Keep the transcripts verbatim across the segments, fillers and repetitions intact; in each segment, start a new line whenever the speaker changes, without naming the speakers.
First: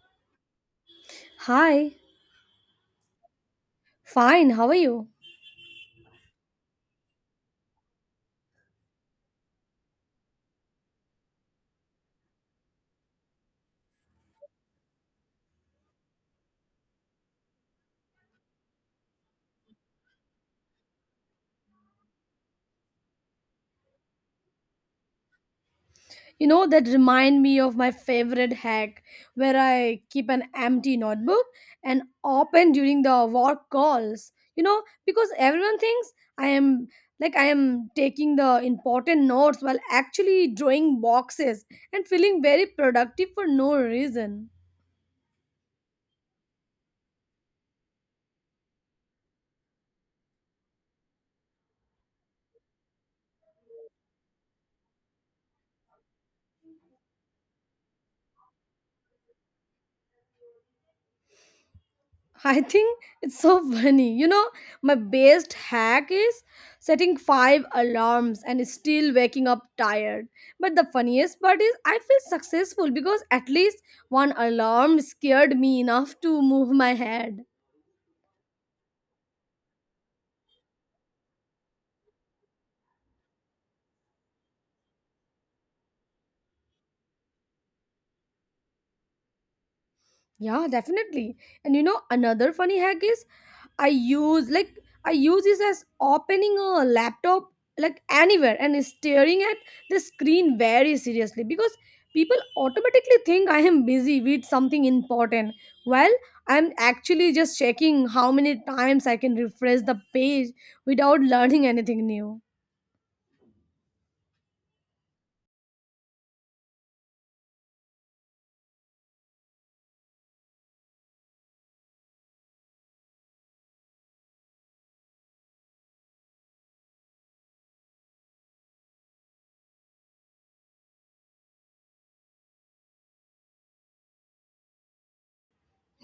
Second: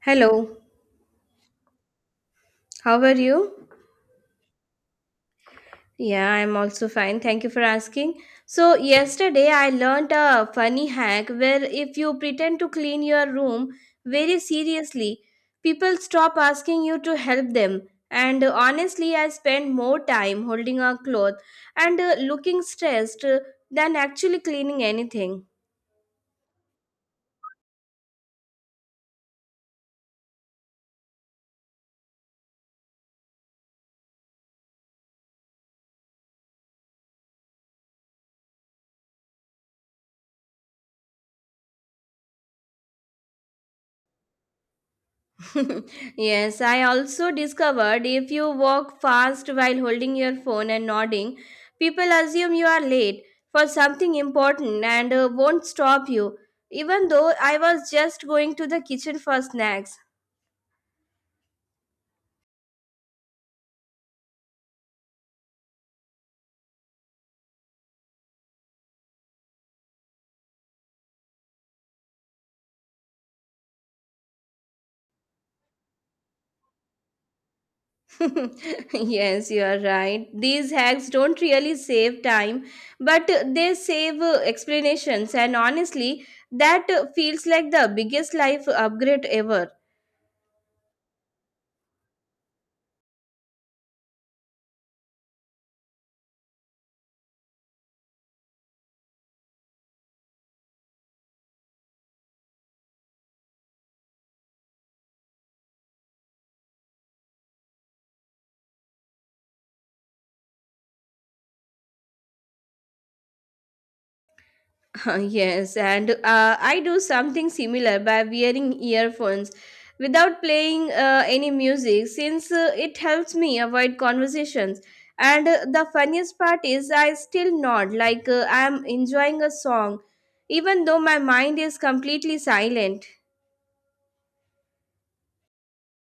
Hello,
Hi,
how are you?
fine, how are you?
Yeah, I'm also fine. Thank you for asking. So, yesterday I learned a funny hack where if you pretend to clean your room very seriously, people stop asking you to help them. And uh, honestly, I spend more time holding a cloth and uh, looking stressed uh, than actually cleaning anything.
You know, that remind me of my favorite hack where I keep an empty notebook and open during the work calls. You know, because everyone thinks I am like I am taking the important notes while actually drawing boxes and feeling very productive for no reason.
yes, I also discovered if you walk fast while holding your phone and nodding, people assume you are late for something important and uh, won't stop you, even though I was just going to the kitchen for snacks.
I think it's so funny. You know, my best hack is setting five alarms and still waking up tired. But the funniest part is I feel successful because at least one alarm scared me enough to move my head.
yes, you are right. These hacks don't really save time, but uh, they save uh, explanations, and honestly, that uh, feels like the biggest life upgrade ever.
Yeah, definitely. And you know, another funny hack is I use like I use this as opening a laptop like anywhere and staring at the screen very seriously because people automatically think I am busy with something important while I'm actually just checking how many times I can refresh the page without learning anything new.
yes, and uh, I do something similar by wearing earphones without playing uh, any music since uh, it helps me avoid conversations. And uh, the funniest part is, I still nod like uh, I'm enjoying a song, even though my mind is completely silent.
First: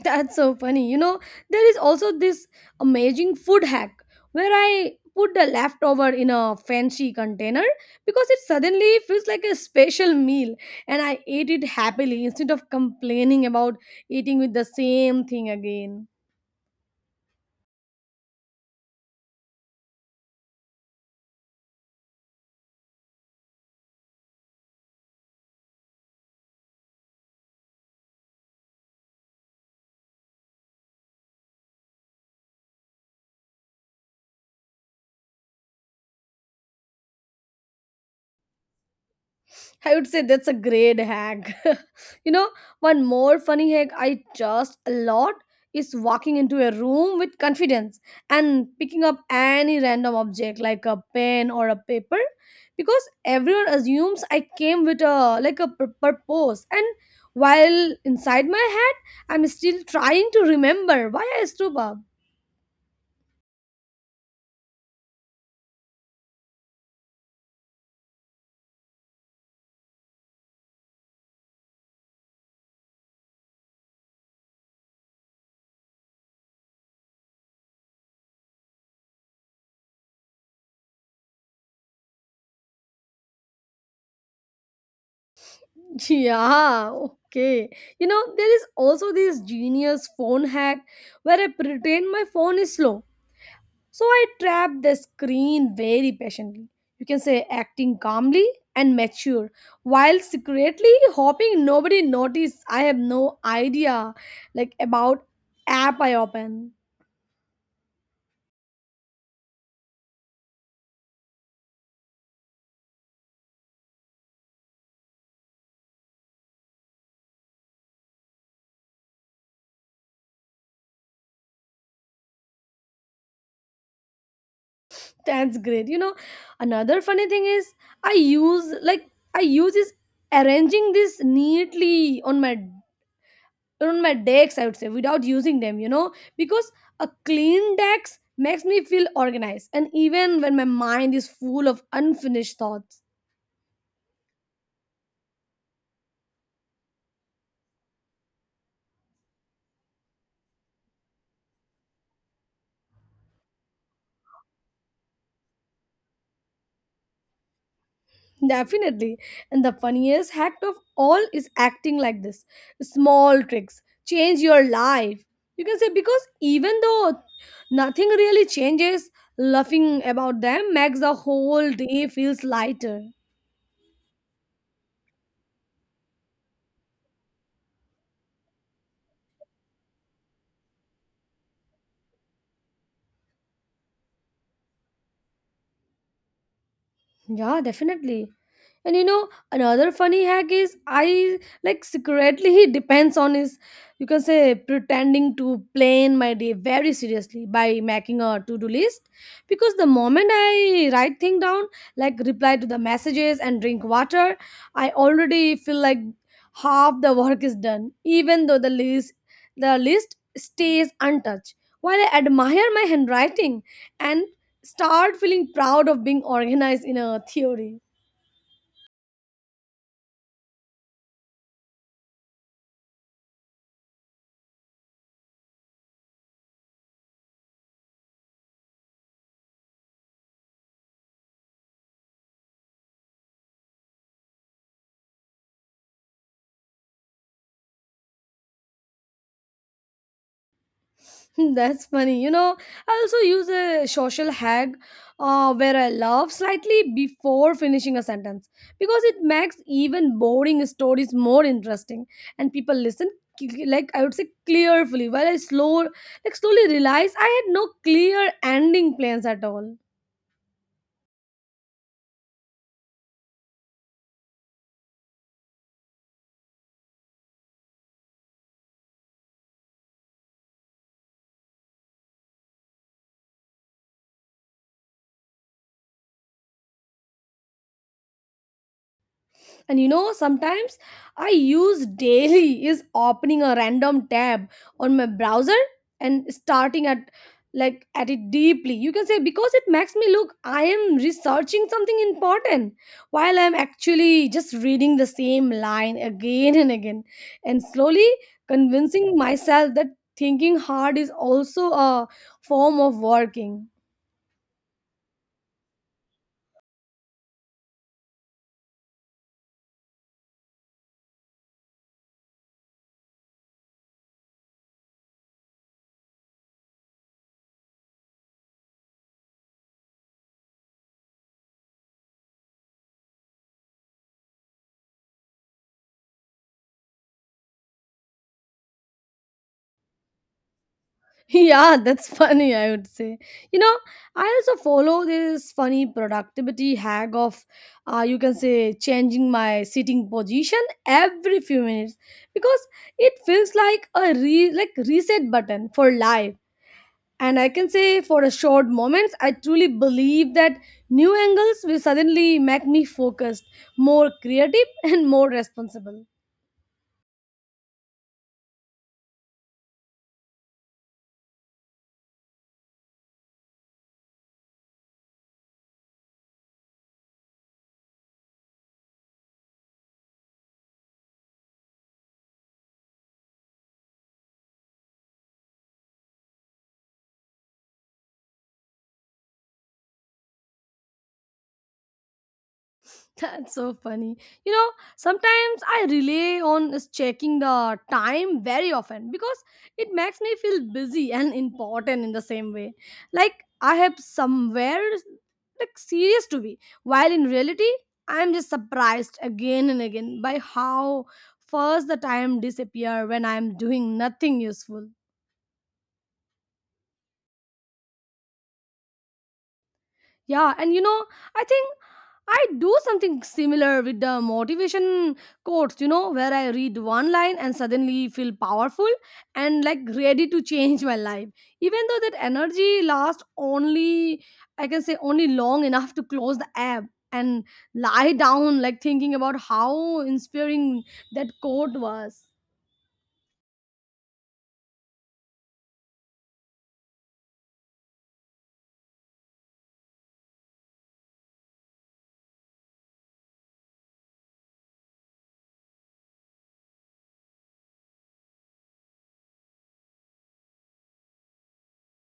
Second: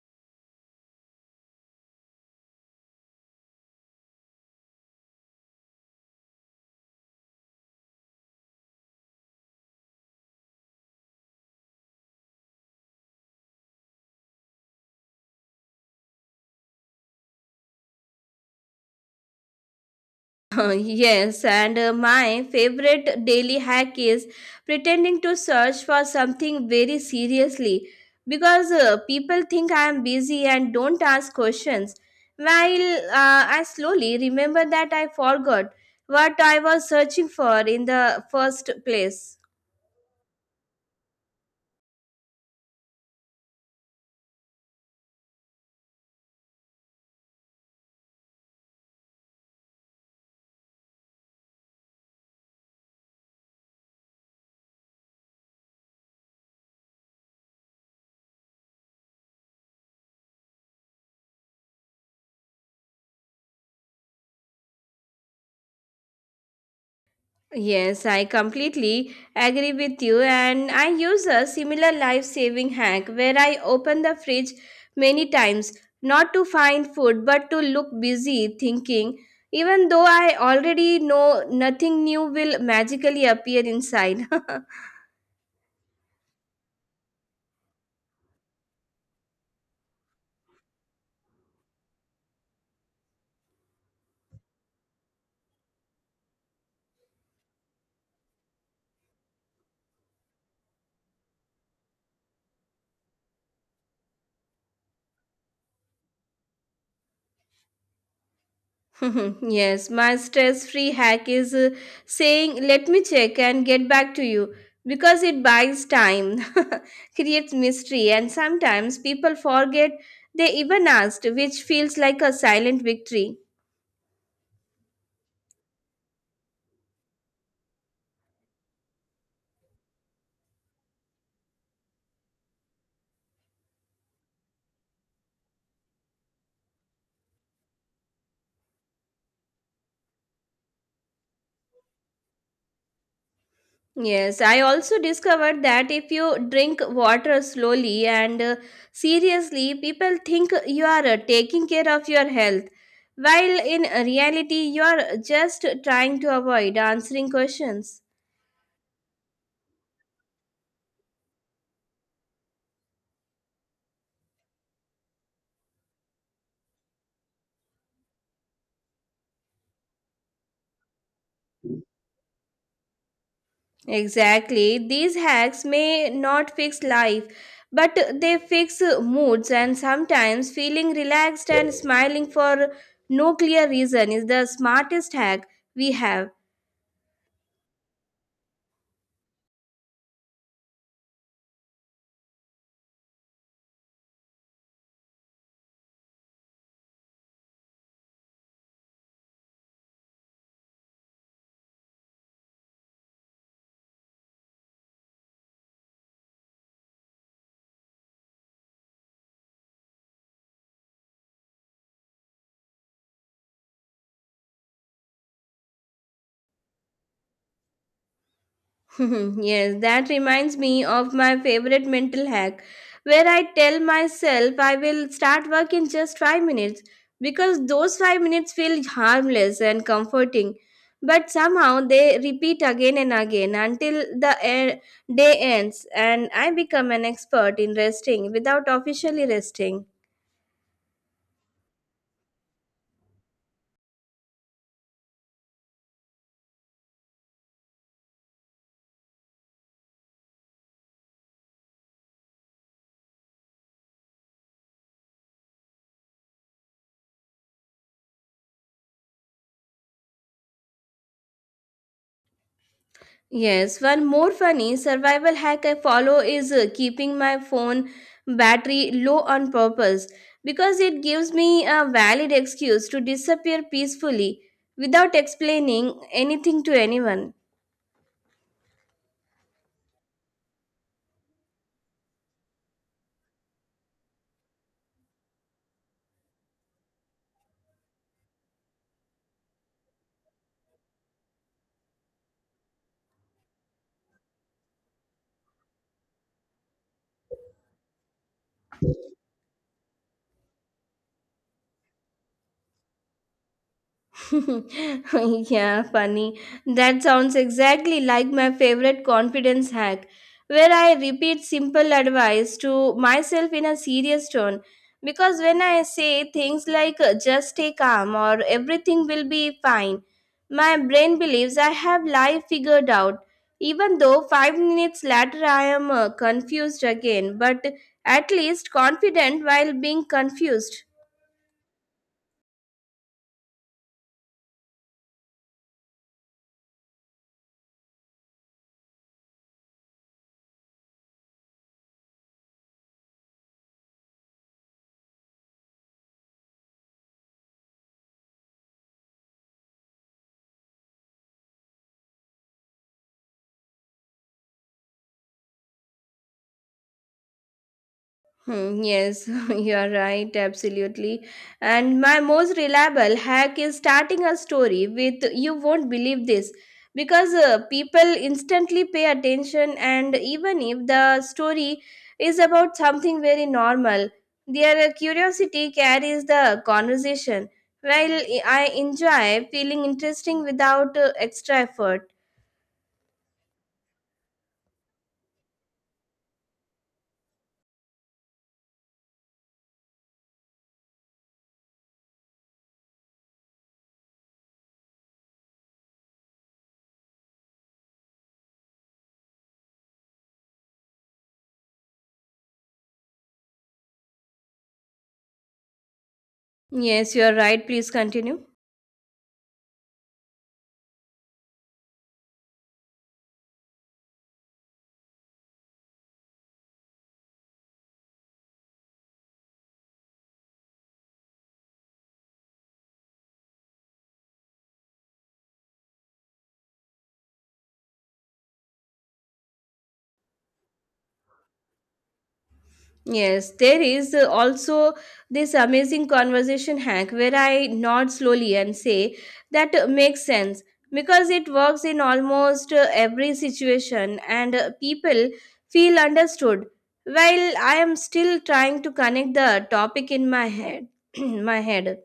That's so funny. You know, there is also this amazing food hack where I put the leftover in a fancy container because it suddenly feels like a special meal and I ate it happily instead of complaining about eating with the same thing again.
yes, and uh, my favorite daily hack is pretending to search for something very seriously because uh, people think I am busy and don't ask questions. While uh, I slowly remember that I forgot what I was searching for in the first place.
I would say that's a great hack. you know, one more funny hack I trust a lot is walking into a room with confidence and picking up any random object like a pen or a paper because everyone assumes I came with a like a pur- purpose and while inside my head I'm still trying to remember why I stood up.
Yes, I completely agree with you. And I use a similar life saving hack where I open the fridge many times, not to find food, but to look busy thinking. Even though I already know nothing new will magically appear inside.
Yeah, okay. You know, there is also this genius phone hack where I pretend my phone is slow, so I trapped the screen very patiently. You can say acting calmly and mature while secretly hoping nobody noticed I have no idea like about app I open.
yes, my stress free hack is uh, saying, let me check and get back to you because it buys time, creates mystery, and sometimes people forget they even asked, which feels like a silent victory.
That's great. You know, another funny thing is I use like I use is arranging this neatly on my on my decks, I would say, without using them you know because a clean decks makes me feel organized and even when my mind is full of unfinished thoughts.
Yes, I also discovered that if you drink water slowly and uh, seriously, people think you are uh, taking care of your health, while in reality, you are just trying to avoid answering questions.
Definitely, and the funniest hack of all is acting like this small tricks change your life, you can say, because even though nothing really changes, laughing about them makes the whole day feels lighter.
Exactly. These hacks may not fix life, but they fix moods, and sometimes feeling relaxed and smiling for no clear reason is the smartest hack we have.
Yeah, definitely. And you know, another funny hack is I like secretly he depends on his, you can say, pretending to plan my day very seriously by making a to-do list because the moment I write thing down, like reply to the messages and drink water, I already feel like half the work is done, even though the list the list stays untouched. While I admire my handwriting and start feeling proud of being organized in a theory.
yes, that reminds me of my favorite mental hack where I tell myself I will start work in just five minutes because those five minutes feel harmless and comforting. But somehow they repeat again and again until the e- day ends, and I become an expert in resting without officially resting.
That's funny. You know, I also use a social hack uh, where I laugh slightly before finishing a sentence because it makes even boring stories more interesting and people listen c- like I would say clearly while I slow like slowly realize I had no clear ending plans at all.
Yes, one more funny survival hack I follow is uh, keeping my phone battery low on purpose because it gives me a valid excuse to disappear peacefully without explaining anything to anyone.
And you know sometimes I use daily is opening a random tab on my browser and starting at like at it deeply, you can say, because it makes me look I am researching something important while I'm actually just reading the same line again and again and slowly convincing myself that thinking hard is also a form of working.
yeah, funny. That sounds exactly like my favorite confidence hack, where I repeat simple advice to myself in a serious tone. Because when I say things like uh, just stay calm or everything will be fine, my brain believes I have life figured out. Even though five minutes later I am uh, confused again, but at least confident while being confused.
Yeah, that's funny, I would say. You know, I also follow this funny productivity hack of, uh, you can say, changing my sitting position every few minutes because it feels like a re- like reset button for life. And I can say for a short moments, I truly believe that new angles will suddenly make me focused, more creative, and more responsible.
Hmm, yes, you are right, absolutely. And my most reliable hack is starting a story with you won't believe this because uh, people instantly pay attention, and even if the story is about something very normal, their curiosity carries the conversation. While I enjoy feeling interesting without uh, extra effort.
That's so funny. You know, sometimes I rely on is checking the time very often because it makes me feel busy and important in the same way. Like I have somewhere like serious to be, while in reality, I'm just surprised again and again by how fast the time disappear when I'm doing nothing useful.
Yes, you are right. Please continue.
Yeah, and you know, I think I do something similar with the motivation quotes, you know, where I read one line and suddenly feel powerful and like ready to change my life. Even though that energy lasts only, I can say, only long enough to close the app and lie down, like thinking about how inspiring that quote was.
Yes, there is uh, also this amazing conversation hack where I nod slowly and say that uh, makes sense because it works in almost uh, every situation and uh, people feel understood while I am still trying to connect the topic in my head. my head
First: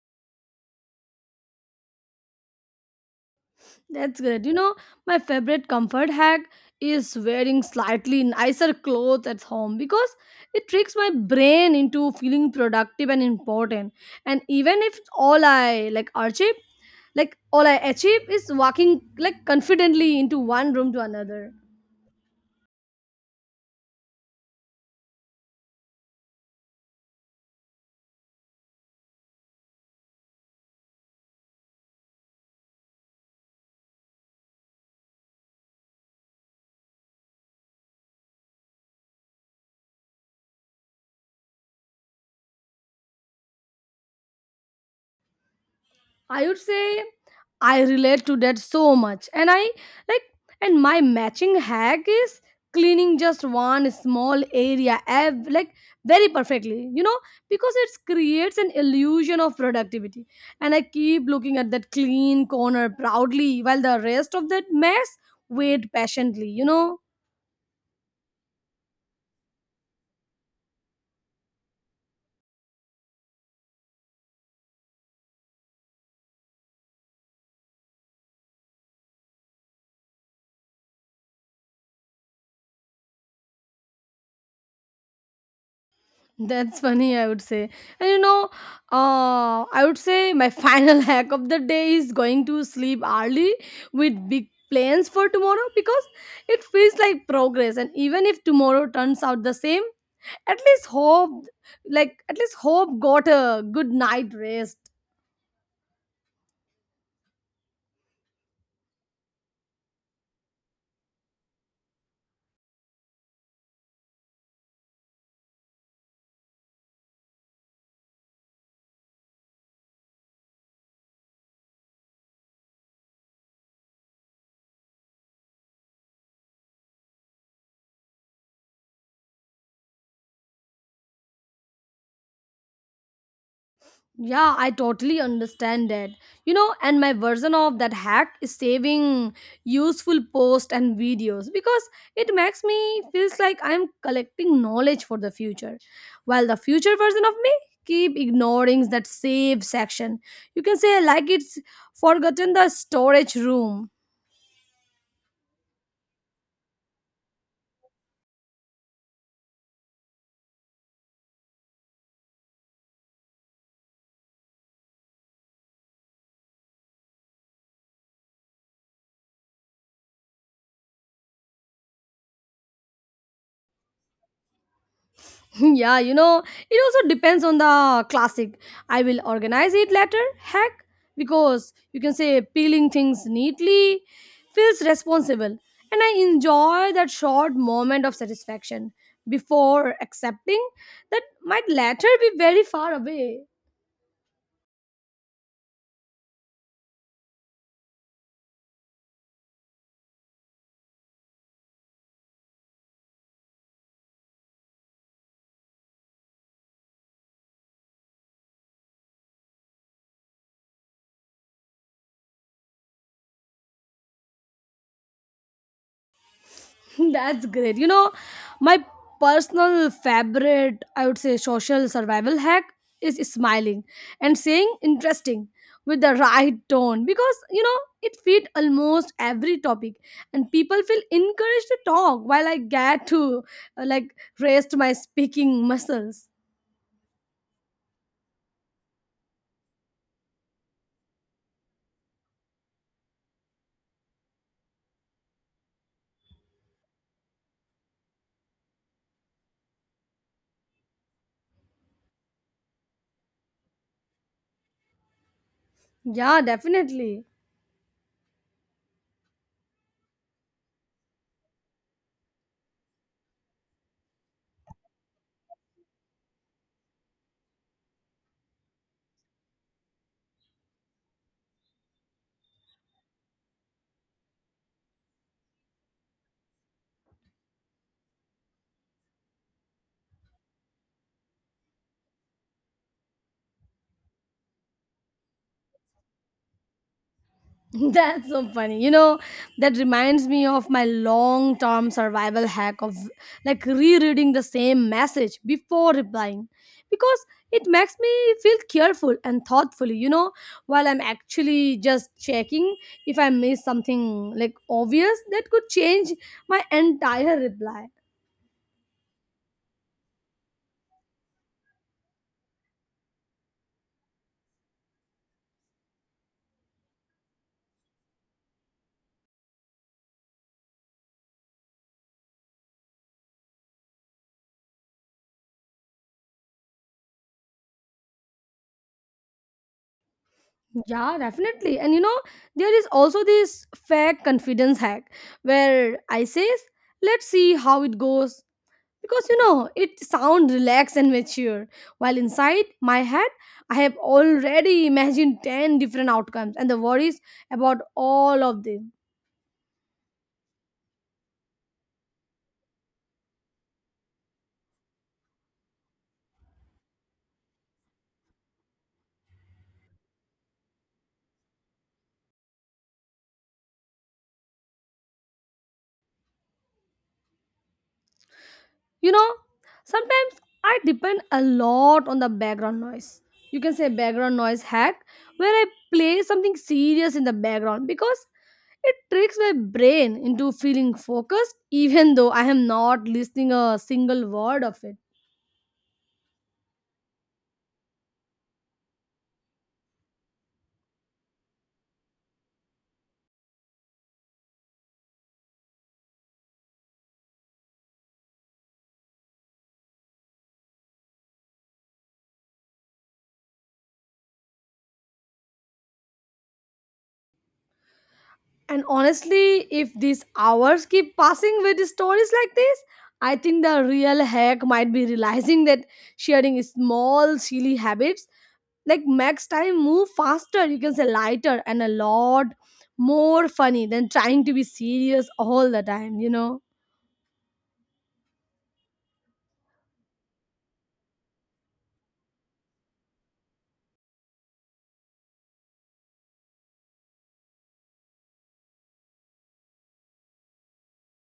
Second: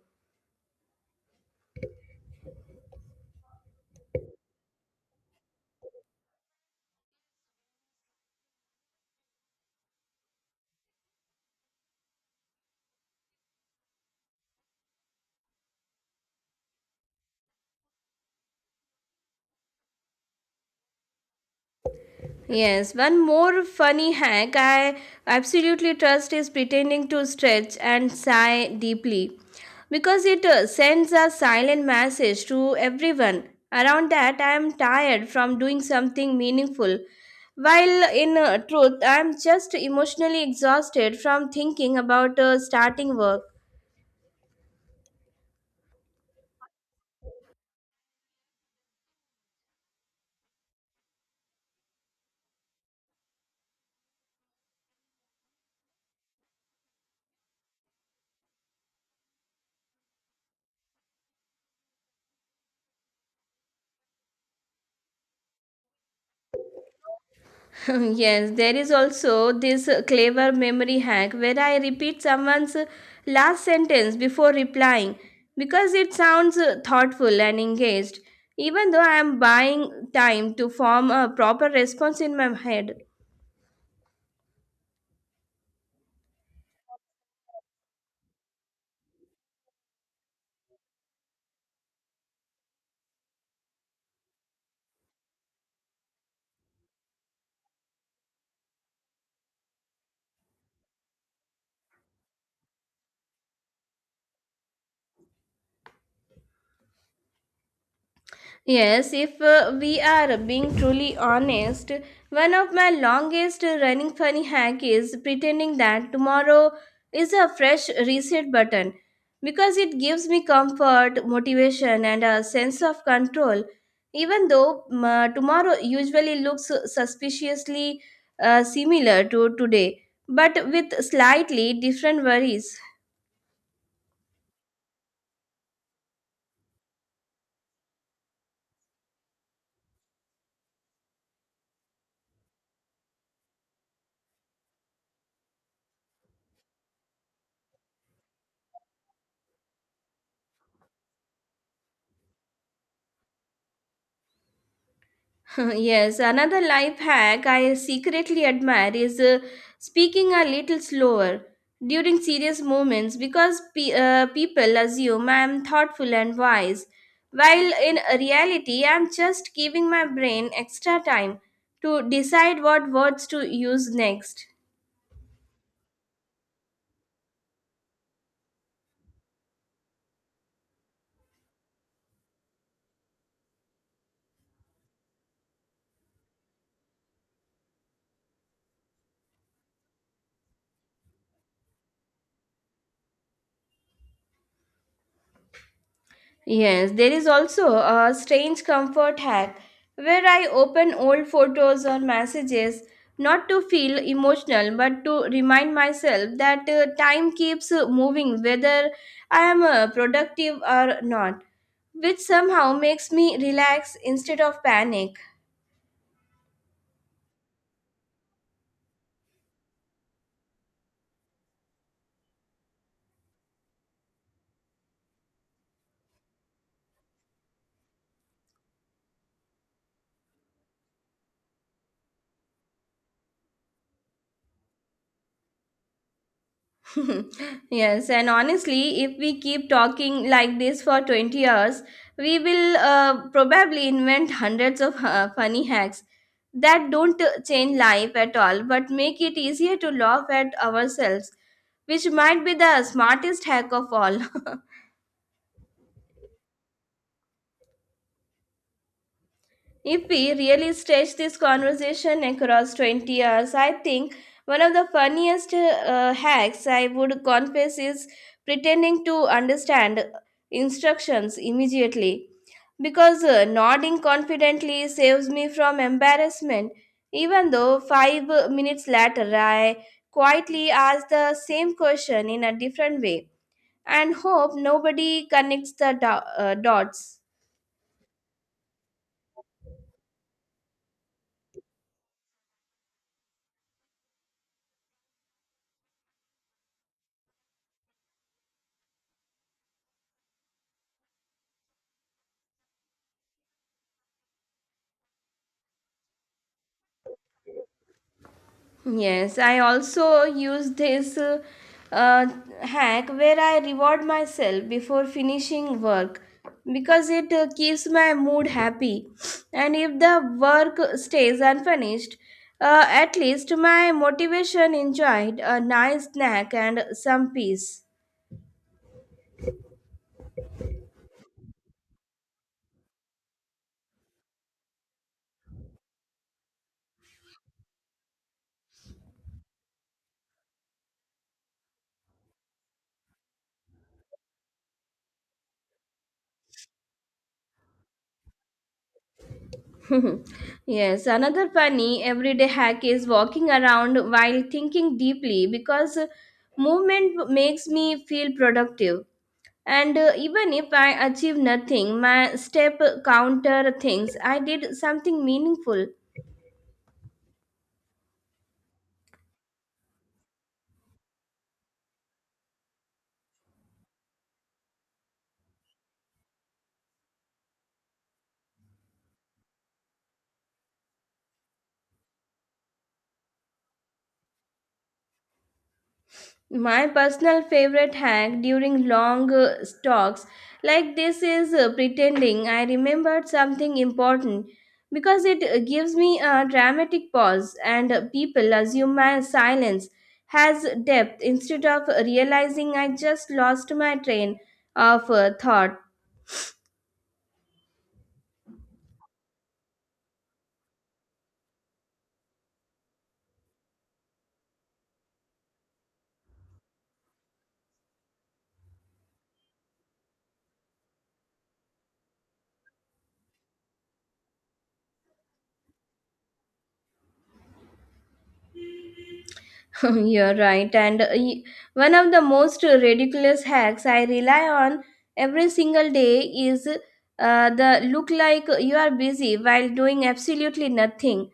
That's great. You know, my favorite comfort hack is wearing slightly nicer clothes at home because it tricks my brain into feeling productive and important. And even if all I like achieve, like all I achieve is walking like confidently into one room to another.
Yes, one more funny hack I absolutely trust is pretending to stretch and sigh deeply because it uh, sends a silent message to everyone around that I am tired from doing something meaningful. While in uh, truth, I am just emotionally exhausted from thinking about uh, starting work.
I would say I relate to that so much. And I like, and my matching hack is cleaning just one small area ev- like very perfectly you know because it creates an illusion of productivity and I keep looking at that clean corner proudly while the rest of that mess wait patiently you know
yes, there is also this uh, clever memory hack where I repeat someone's uh, last sentence before replying because it sounds uh, thoughtful and engaged, even though I am buying time to form a proper response in my head.
That's funny, I would say. And you know, uh, I would say my final hack of the day is going to sleep early with big plans for tomorrow because it feels like progress. And even if tomorrow turns out the same, at least hope, like, at least hope got a good night rest.
Yes, if uh, we are being truly honest, one of my longest running funny hack is pretending that tomorrow is a fresh reset button because it gives me comfort, motivation, and a sense of control. Even though um, uh, tomorrow usually looks suspiciously uh, similar to today, but with slightly different worries.
Yeah, I totally understand that. You know, and my version of that hack is saving useful posts and videos because it makes me feels like I'm collecting knowledge for the future. While the future version of me keep ignoring that save section. You can say like it's forgotten the storage room.
Yes, another life hack I secretly admire is uh, speaking a little slower during serious moments because pe- uh, people assume I am thoughtful and wise, while in reality, I am just giving my brain extra time to decide what words to use next.
Yeah, you know, it also depends on the classic. I will organize it later, heck, because you can say peeling things neatly feels responsible, and I enjoy that short moment of satisfaction before accepting that might later be very far away.
Yes, there is also a strange comfort hack where I open old photos or messages not to feel emotional but to remind myself that uh, time keeps uh, moving whether I am uh, productive or not, which somehow makes me relax instead of panic.
That's great. You know, my personal favorite, I would say, social survival hack is smiling and saying interesting with the right tone because you know it fit almost every topic and people feel encouraged to talk while I get to uh, like rest my speaking muscles.
Yes, and honestly, if we keep talking like this for twenty years, we will uh, probably invent hundreds of uh, funny hacks that don't uh, change life at all but make it easier to laugh at ourselves, which might be the smartest hack of all.
Yeah, definitely.
If we really stretch this conversation across twenty years, I think one of the funniest uh, hacks I would confess is pretending to understand instructions immediately. Because uh, nodding confidently saves me from embarrassment, even though five minutes later I quietly ask the same question in a different way and hope nobody connects the do- uh, dots.
That's so funny. You know, that reminds me of my long term survival hack of like rereading the same message before replying because it makes me feel careful and thoughtfully, you know, while I'm actually just checking if I miss something like obvious that could change my entire reply.
Yes, I also use this uh, uh, hack where I reward myself before finishing work because it uh, keeps my mood happy. And if the work stays unfinished, uh, at least my motivation enjoyed a nice snack and some peace.
Yeah, definitely. And you know, there is also this fake confidence hack where I says, let's see how it goes because you know it sounds relaxed and mature while inside my head I have already imagined ten different outcomes and the worries about all of them.
yes, another funny everyday hack is walking around while thinking deeply because movement makes me feel productive. And uh, even if I achieve nothing, my step counter things I did something meaningful.
you know Sometimes I depend a lot on the background noise, you can say background noise hack, where I play something serious in the background because it tricks my brain into feeling focused even though I am not listening a single word of it.
My personal favorite hack during long uh, talks like this is uh, pretending I remembered something important because it uh, gives me a dramatic pause and uh, people assume my silence has depth instead of realizing I just lost my train of uh, thought.
And honestly, if these hours keep passing with stories like this, I think the real hack might be realizing that sharing small, silly habits like makes time move faster, you can say lighter, and a lot more funny than trying to be serious all the time, you know?
You're right. And uh, y- one of the most ridiculous hacks I rely on every single day is uh, the look like you are busy while doing absolutely nothing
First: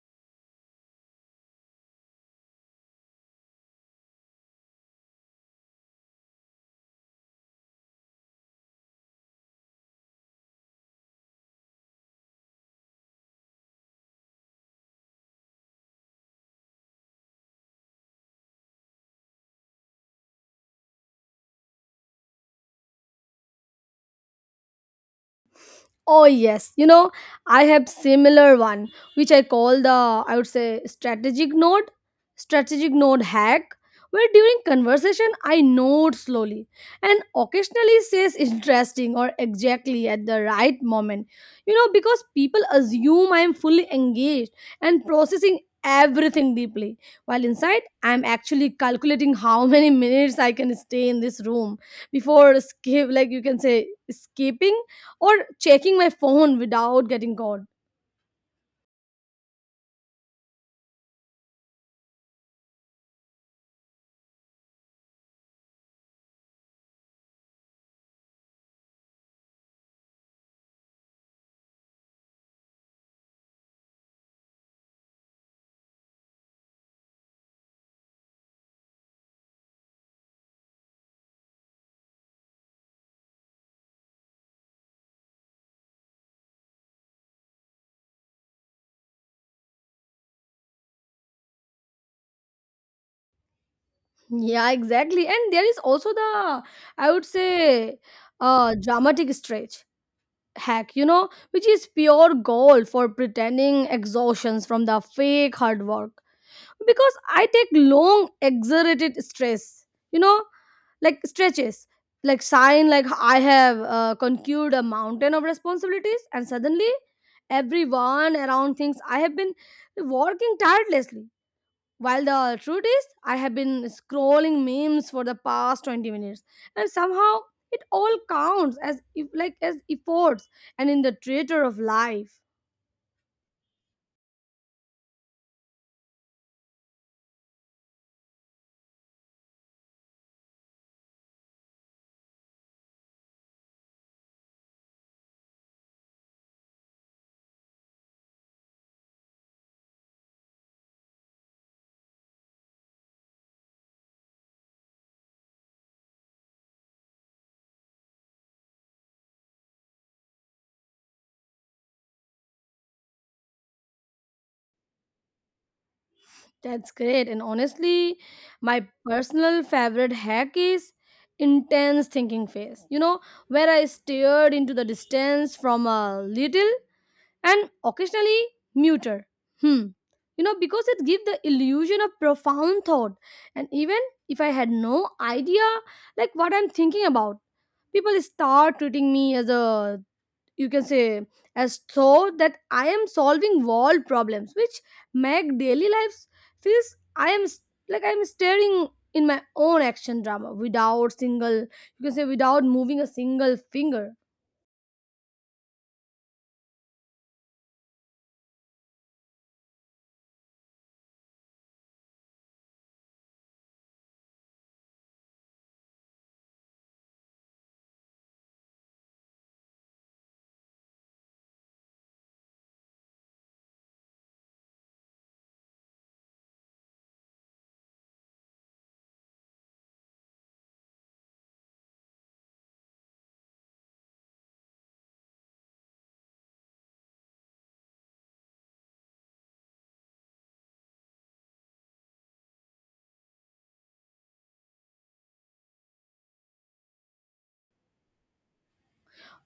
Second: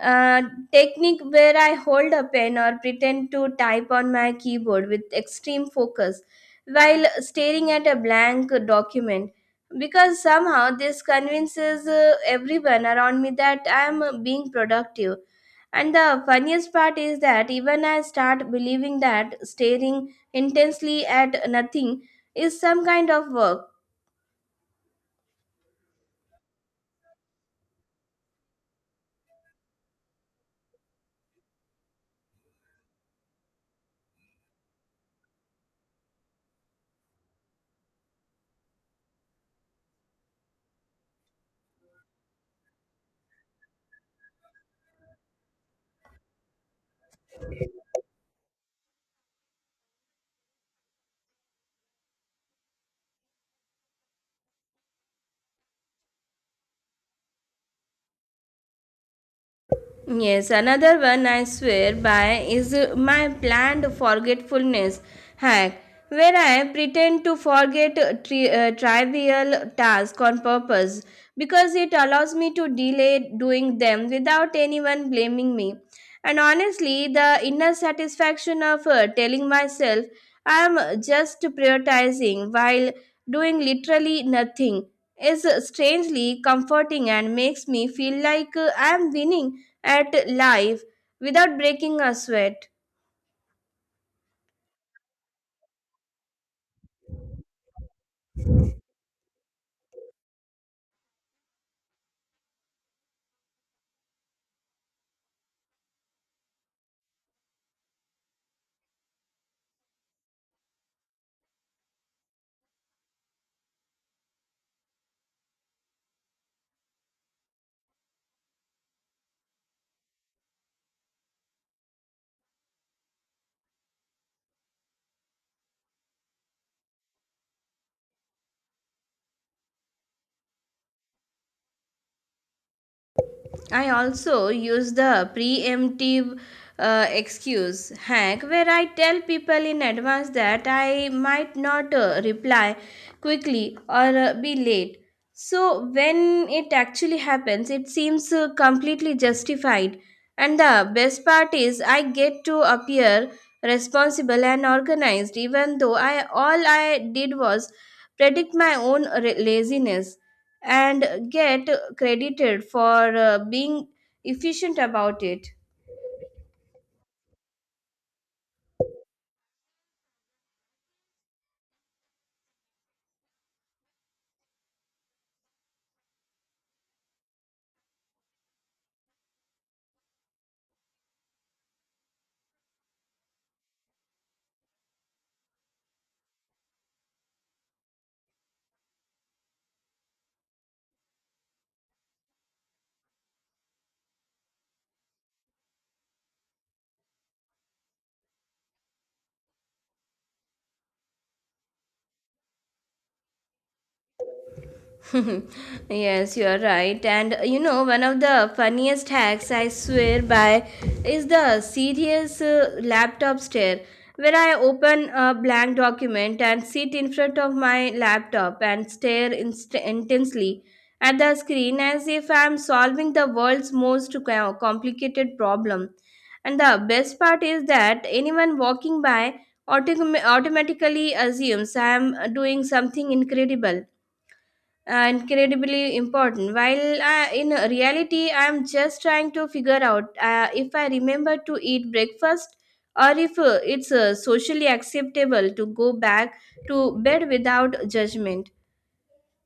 uh, technique where I hold a pen or pretend to type on my keyboard with extreme focus while staring at a blank document. Because somehow this convinces uh, everyone around me that I am uh, being productive and the funniest part is that even I start believing that staring intensely at nothing is some kind of work.
Oh yes, you know, I have similar one which I call the, I would say, strategic node, strategic node hack, where during conversation I note slowly and occasionally says interesting or exactly at the right moment. You know, because people assume I am fully engaged and processing everything deeply while inside I'm actually calculating how many minutes I can stay in this room before skip like you can say escaping or checking my phone without getting caught.
Yes, another one I swear by is uh, my planned forgetfulness hack, where I pretend to forget a tri- uh, trivial tasks on purpose because it allows me to delay doing them without anyone blaming me. And honestly, the inner satisfaction of uh, telling myself I am just prioritizing while doing literally nothing is uh, strangely comforting and makes me feel like uh, I am winning at live without breaking a sweat.
Yeah, exactly. And there is also the, I would say, uh, dramatic stretch hack, you know, which is pure gold for pretending exhaustions from the fake hard work. Because I take long, exerted stress, you know, like stretches, like sign, like I have uh, conquered a mountain of responsibilities, and suddenly everyone around thinks I have been working tirelessly. While the truth is, I have been scrolling memes for the past twenty minutes, and somehow it all counts as if like as efforts and in the theater of life.
I also use the preemptive uh, excuse hack where I tell people in advance that I might not uh, reply quickly or uh, be late. So when it actually happens, it seems uh, completely justified. And the best part is, I get to appear responsible and organized, even though I all I did was predict my own re- laziness, and get credited for uh, being efficient about it.
That's great. And honestly, my personal favorite hack is intense thinking phase. You know, where I stared into the distance from a little and occasionally muter. Hmm. You know, because it gives the illusion of profound thought. And even if I had no idea like what I'm thinking about, people start treating me as a, you can say, as though that I am solving world problems, which make daily lives feels I am s- like I'm staring in my own action drama without single, you can say, without moving a single finger.
yes, you are right. And uh, you know, one of the funniest hacks I swear by is the serious uh, laptop stare, where I open a blank document and sit in front of my laptop and stare inst- intensely at the screen as if I'm solving the world's most co- complicated problem. And the best part is that anyone walking by autom- automatically assumes I'm doing something incredible incredibly important. While I, in reality, I'm just trying to figure out uh, if I remember to eat breakfast or if uh, it's uh, socially acceptable to go back to bed without judgment.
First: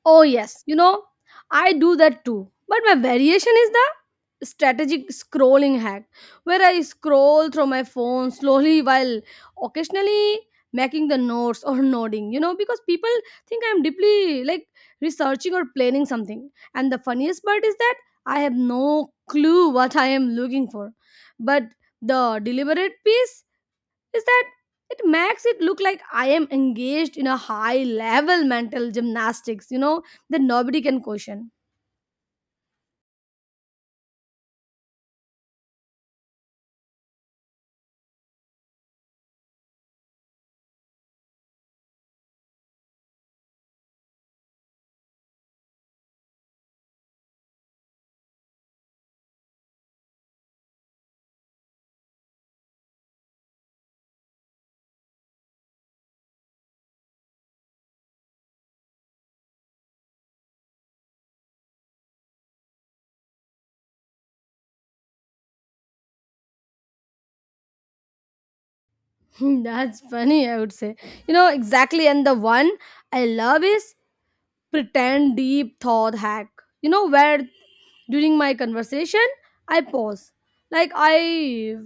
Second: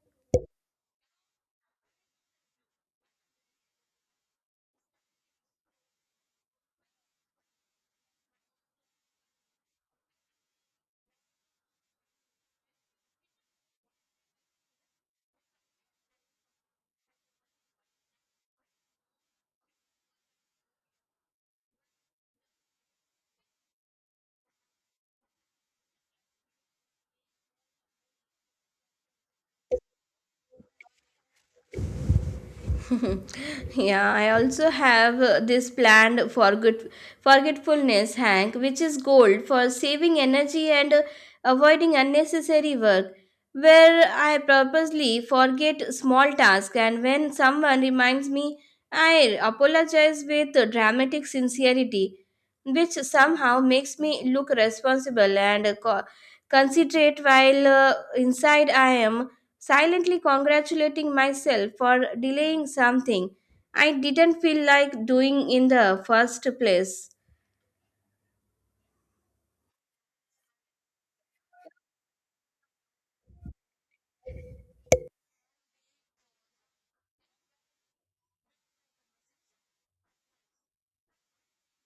Oh, yes. You know, I do that too. But my variation is the strategic scrolling hack, where I scroll through my phone slowly while occasionally making the notes or nodding, you know, because people think I'm deeply like researching or planning something. And the funniest part is that I have no clue what I am looking for. But the deliberate piece is that it makes it look like I am engaged in a high level mental gymnastics, you know, that nobody can question.
yeah, I also have uh, this planned forget forgetfulness hack, which is gold for saving energy and uh, avoiding unnecessary work. Where I purposely forget small tasks, and when someone reminds me, I apologize with dramatic sincerity, which somehow makes me look responsible and uh, co- considerate. While uh, inside, I am silently congratulating myself for delaying something I didn't feel like doing in the first place.
That's funny, I would say. You know, exactly. And the one I love is pretend deep thought hack. You know, where during my conversation, I pause. Like I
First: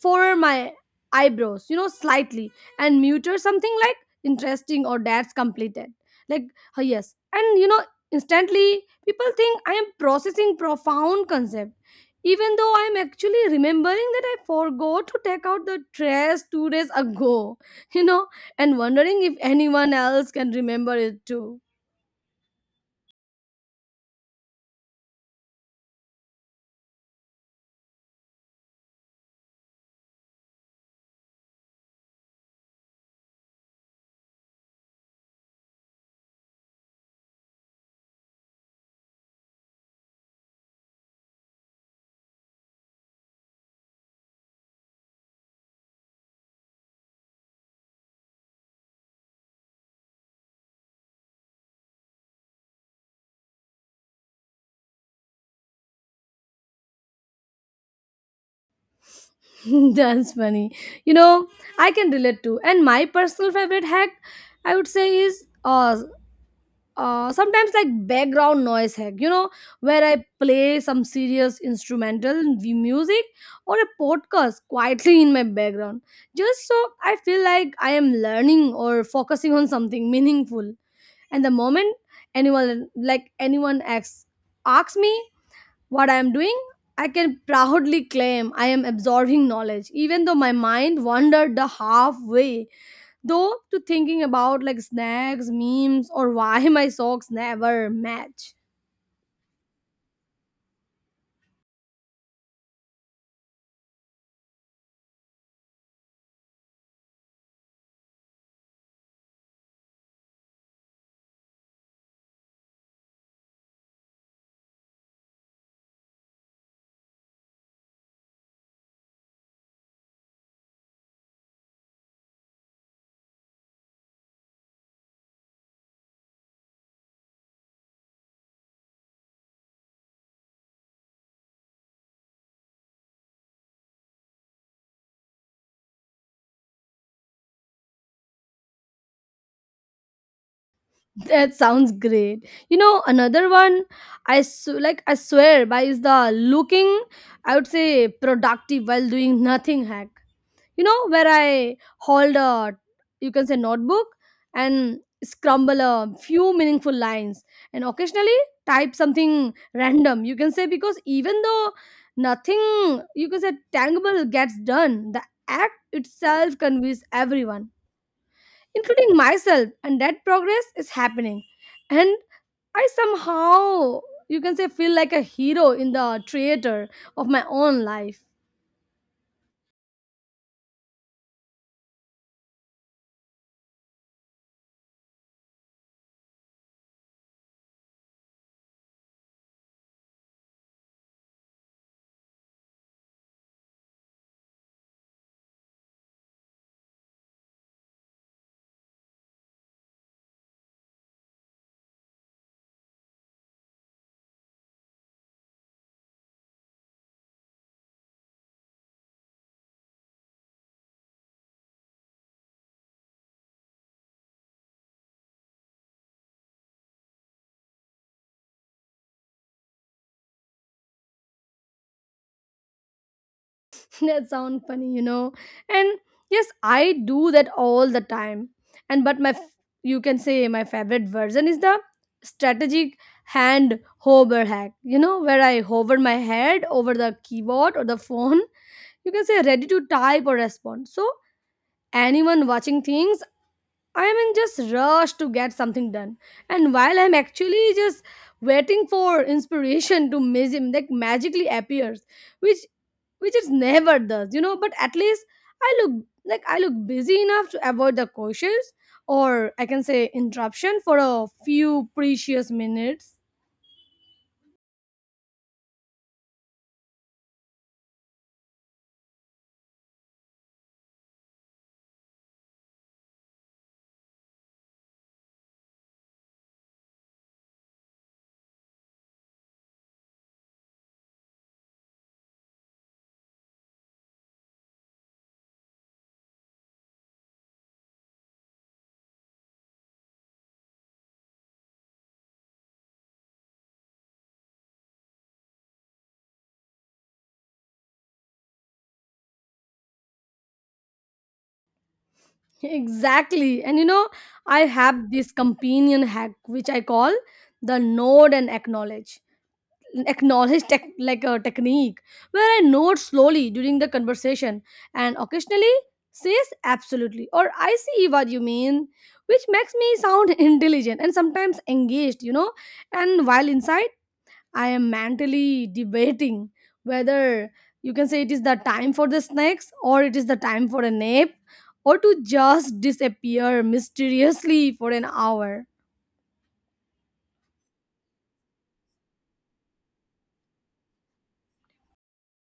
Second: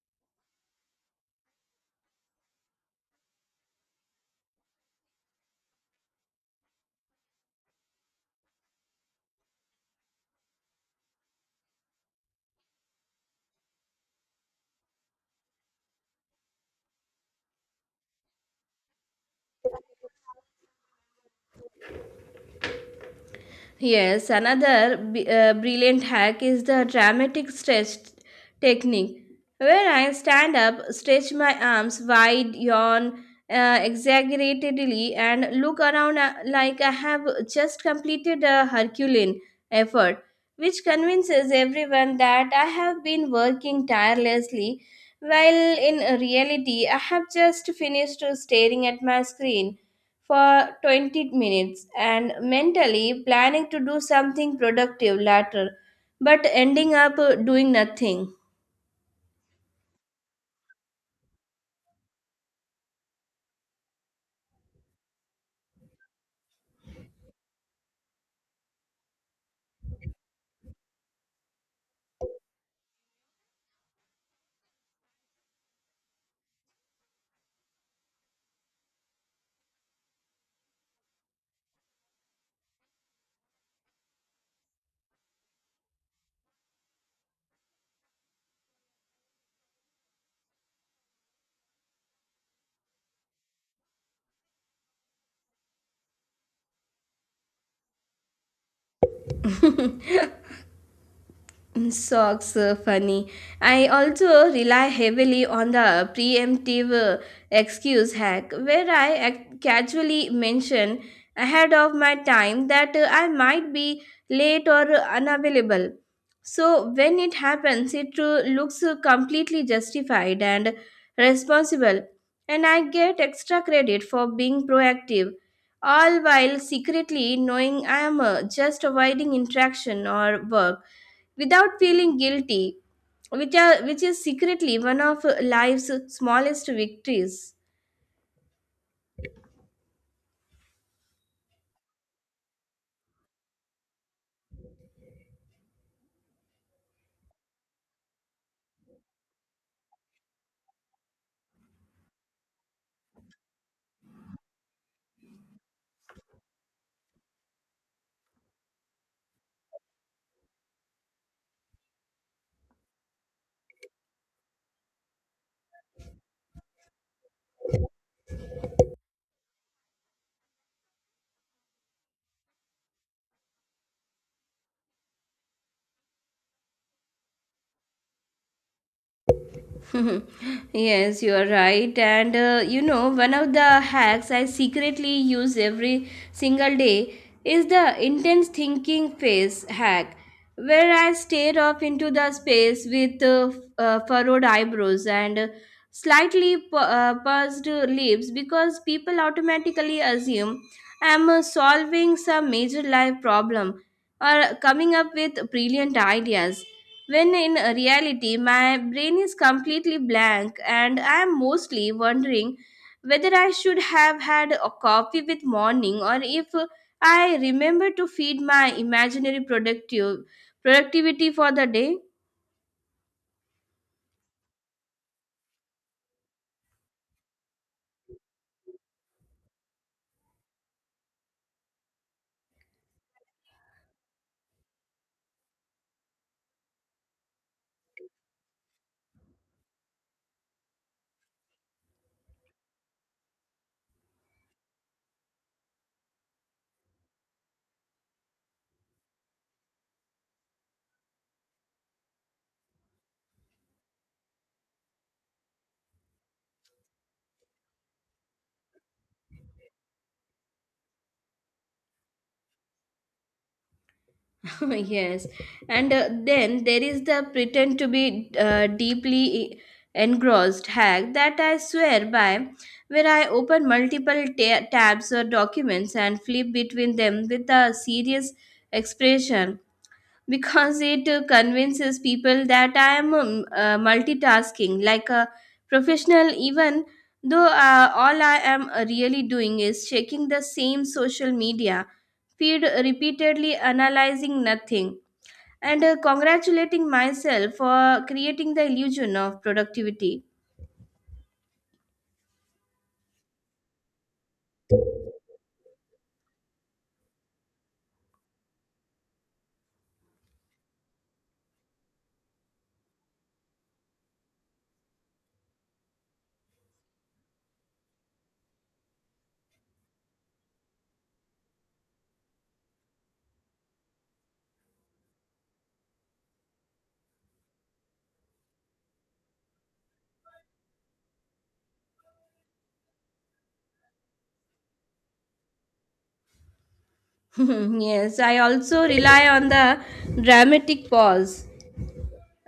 furrow my eyebrows, you know, slightly and mutter something like interesting or that's completed. Like, "Huh, yes." And, you know, instantly people think I am processing profound concept. Even though I'm actually remembering that I forgot to take out the trash two days ago, you know, and wondering if anyone else can remember it too.
Yes, another b- uh, brilliant hack is the dramatic stretch technique, where I stand up, stretch my arms wide, yawn uh, exaggeratedly, and look around uh, like I have just completed a Herculean effort, which convinces everyone that I have been working tirelessly, while in reality, I have just finished staring at my screen for twenty minutes and mentally planning to do something productive later but ending up uh, doing nothing.
That's funny. You know, I can relate to. And my personal favorite hack, I would say, is uh, uh sometimes like background noise hack. You know, where I play some serious instrumental v- music or a podcast quietly in my background, just so I feel like I am learning or focusing on something meaningful. And the moment anyone like anyone asks asks me what I am doing, I can proudly claim I am absorbing knowledge, even though my mind wandered the halfway. Though to thinking about like snacks, memes, or why my socks never match.
Mm, socks, uh, funny. I also rely heavily on the preemptive uh, excuse hack, where I ac- casually mention ahead of my time that uh, I might be late or uh, unavailable. So when it happens, it uh, looks uh, completely justified and responsible, and I get extra credit for being proactive, all while secretly knowing I am uh, just avoiding interaction or work without feeling guilty, which, are, which is secretly one of life's smallest victories.
That sounds great. You know, another one I sw- like I swear by is the looking I would say productive while doing nothing hack. You know, where I hauled a you can say notebook and scramble a few meaningful lines and occasionally type something random you can say because even though nothing you can say tangible gets done, the act itself conveys everyone including myself and that progress is happening, and I somehow you can say feel like a hero in the theater of my own life.
Yes, you are right. And uh, you know, one of the hacks I secretly use every single day is the intense thinking phase hack, where I stare off into the space with uh, f- uh, furrowed eyebrows and uh, slightly pu- uh, pursed lips because people automatically assume I'm uh, solving some major life problem or coming up with brilliant ideas when in reality, my brain is completely blank and I am mostly wondering whether I should have had a coffee with morning or if I remember to feed my imaginary productive productivity for the day.
That sound funny, you know. And yes, I do that all the time. And but my f- you can say my favorite version is the strategic hand hover hack, you know, where I hover my head over the keyboard or the phone you can say ready to type or respond so anyone watching thinks I am in just rush to get something done. And while I'm actually just waiting for inspiration to magic like magically appears, which which it never does, you know, but at least I look like I look busy enough to avoid the questions or I can say interruption for a few precious minutes.
yes and uh, then there is the pretend to be uh, deeply e, engrossed hack that I swear by where I open multiple ta- tabs or documents and flip between them with a serious expression. Because it uh, convinces people that I am um, uh, multitasking like a professional even though uh, all I am uh, really doing is checking the same social media feed repeatedly analyzing nothing and uh, congratulating myself for creating the illusion of productivity.
Exactly. And you know, I have this companion hack which I call the nod and acknowledge. Acknowledge tech, like a technique, where I note slowly during the conversation and occasionally says absolutely or I see what you mean, which makes me sound intelligent and sometimes engaged, you know. And while inside, I am mentally debating whether you can say it is the time for the snacks or it is the time for a nap or to just disappear mysteriously for an hour.
yes, I also rely on the dramatic pause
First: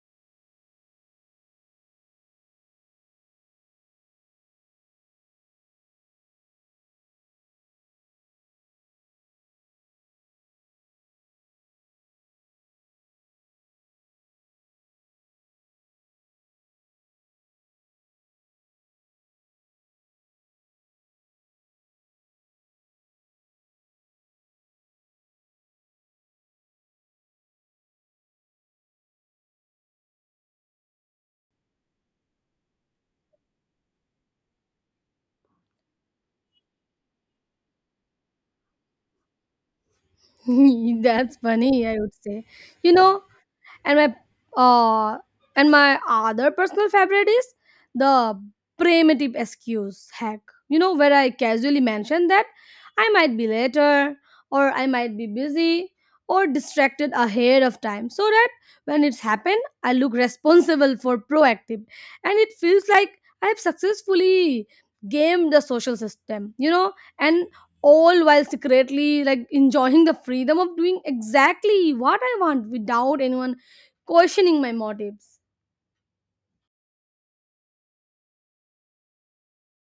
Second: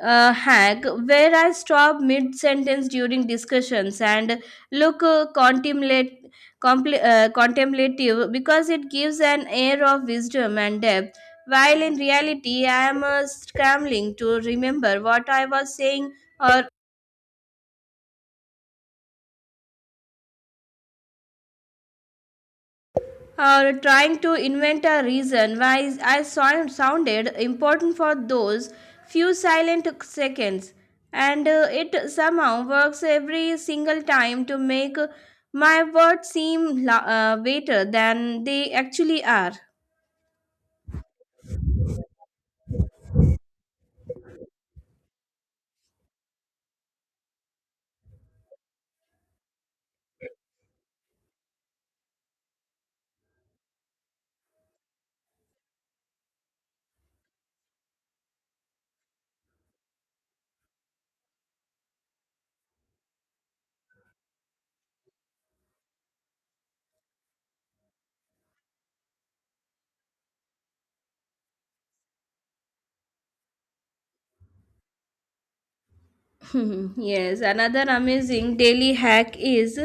uh, hack where I stop mid sentence during discussions and look uh, contemplate, compl- uh, contemplative because it gives an air of wisdom and depth. While in reality, I am uh, scrambling to remember what I was saying or uh, trying to invent a reason why I sound, sounded important for those few silent seconds. And uh, it somehow works every single time to make my words seem la- uh, better than they actually are.
That's funny, I would say. You know, and my uh and my other personal favorite is the primitive excuse hack, you know, where I casually mention that I might be later or I might be busy or distracted ahead of time so that when it's happened I look responsible for proactive, and it feels like I have successfully gamed the social system, you know, and all while secretly like enjoying the freedom of doing exactly what I want without anyone questioning my motives.
Hmm, yes, another amazing daily hack is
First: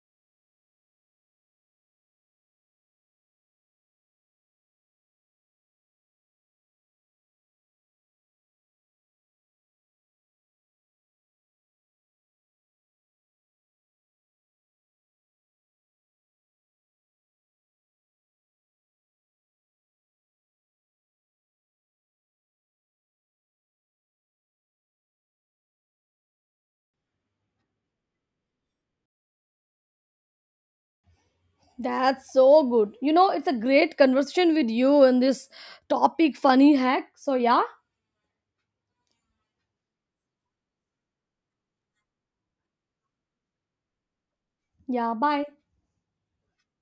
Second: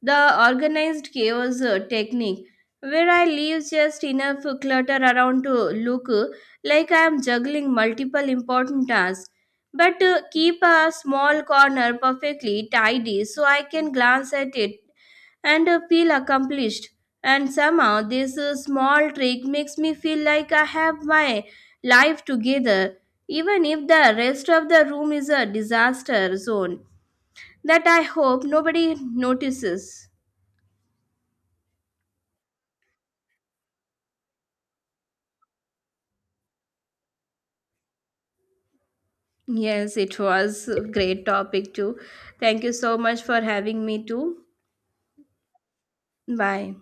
the organized chaos uh, technique, where I leave just enough clutter around to look uh, like I am juggling multiple important tasks, but uh, keep a small corner perfectly tidy so I can glance at it and uh, feel accomplished. And somehow, this uh, small trick makes me feel like I have my life together, even if the rest of the room is a disaster zone that I hope nobody notices.
That's so good. You know, it's a great conversation with you on this topic, funny hack. So, yeah,
Yes, it was a great topic too. Thank you so much for having me too.
yeah, bye.
Bye.